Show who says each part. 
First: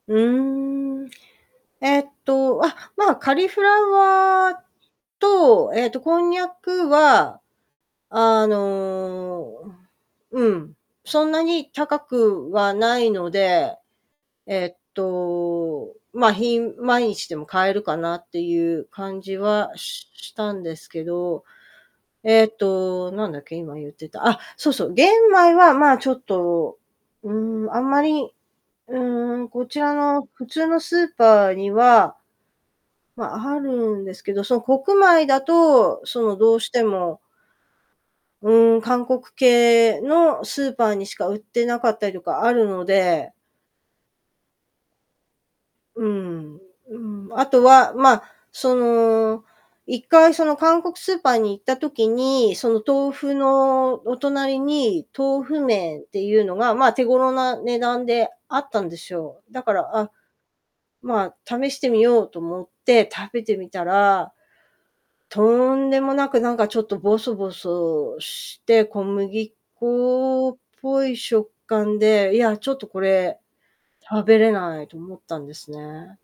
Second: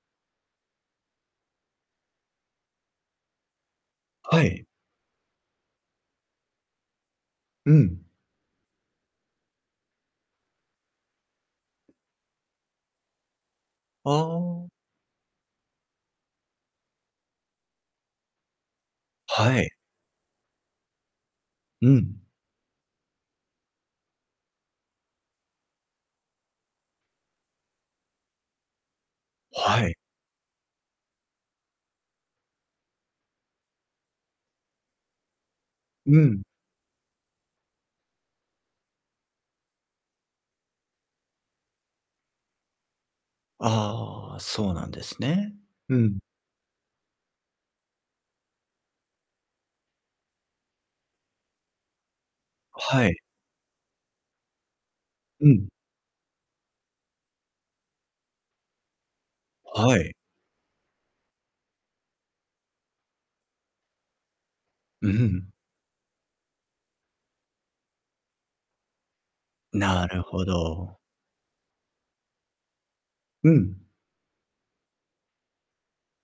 Speaker 1: うーん、えっと、あ、まあ、カリフラ
Speaker 2: は
Speaker 1: ワー
Speaker 2: い。
Speaker 1: と、えっと、こんにゃくは、
Speaker 2: うん。
Speaker 1: あの、うん、うん、そんなに高くはないので、
Speaker 2: あ
Speaker 1: え
Speaker 2: あ。
Speaker 1: っと、まあ、ひん毎日でも買えるかなっていう感じ
Speaker 2: は
Speaker 1: は
Speaker 2: い。
Speaker 1: ししたんですけど、
Speaker 2: うん。
Speaker 1: えっと、なんだっけ、今言ってた。あっ、そうそう、玄米はまあ、ちょっと、うーん、あんまり、うーん、こち
Speaker 2: は
Speaker 1: ら
Speaker 2: い。
Speaker 1: の普通のスーパーには、まあ、あるんですけど、その国米だと、
Speaker 2: う
Speaker 1: その
Speaker 2: ん。
Speaker 1: どうしてもうーん、韓国系のスーパーにしか売ってなかったりとかあるので
Speaker 2: ああ、そうなんですね。う
Speaker 1: う
Speaker 2: ん。
Speaker 1: ん、うん、あとはまあ、その、1回その韓国スーパーに行った時に、その
Speaker 2: は
Speaker 1: 豆
Speaker 2: い。
Speaker 1: 腐のお隣に豆
Speaker 2: う
Speaker 1: 腐
Speaker 2: ん。
Speaker 1: 麺っていうのがまあ、手頃な値段であったんですよ。だから、
Speaker 2: は
Speaker 1: あ、
Speaker 2: い。
Speaker 1: まあ、試してみようと思って食べてみたら、
Speaker 2: うんうんうん。
Speaker 1: とんでもなくなんかちょっとぼそぼそして、小麦
Speaker 2: なるほ
Speaker 1: 粉っ
Speaker 2: ど。
Speaker 1: ぽい食感で、いやちょっとこれ
Speaker 2: うん。
Speaker 1: 食べれないと思ったんですね。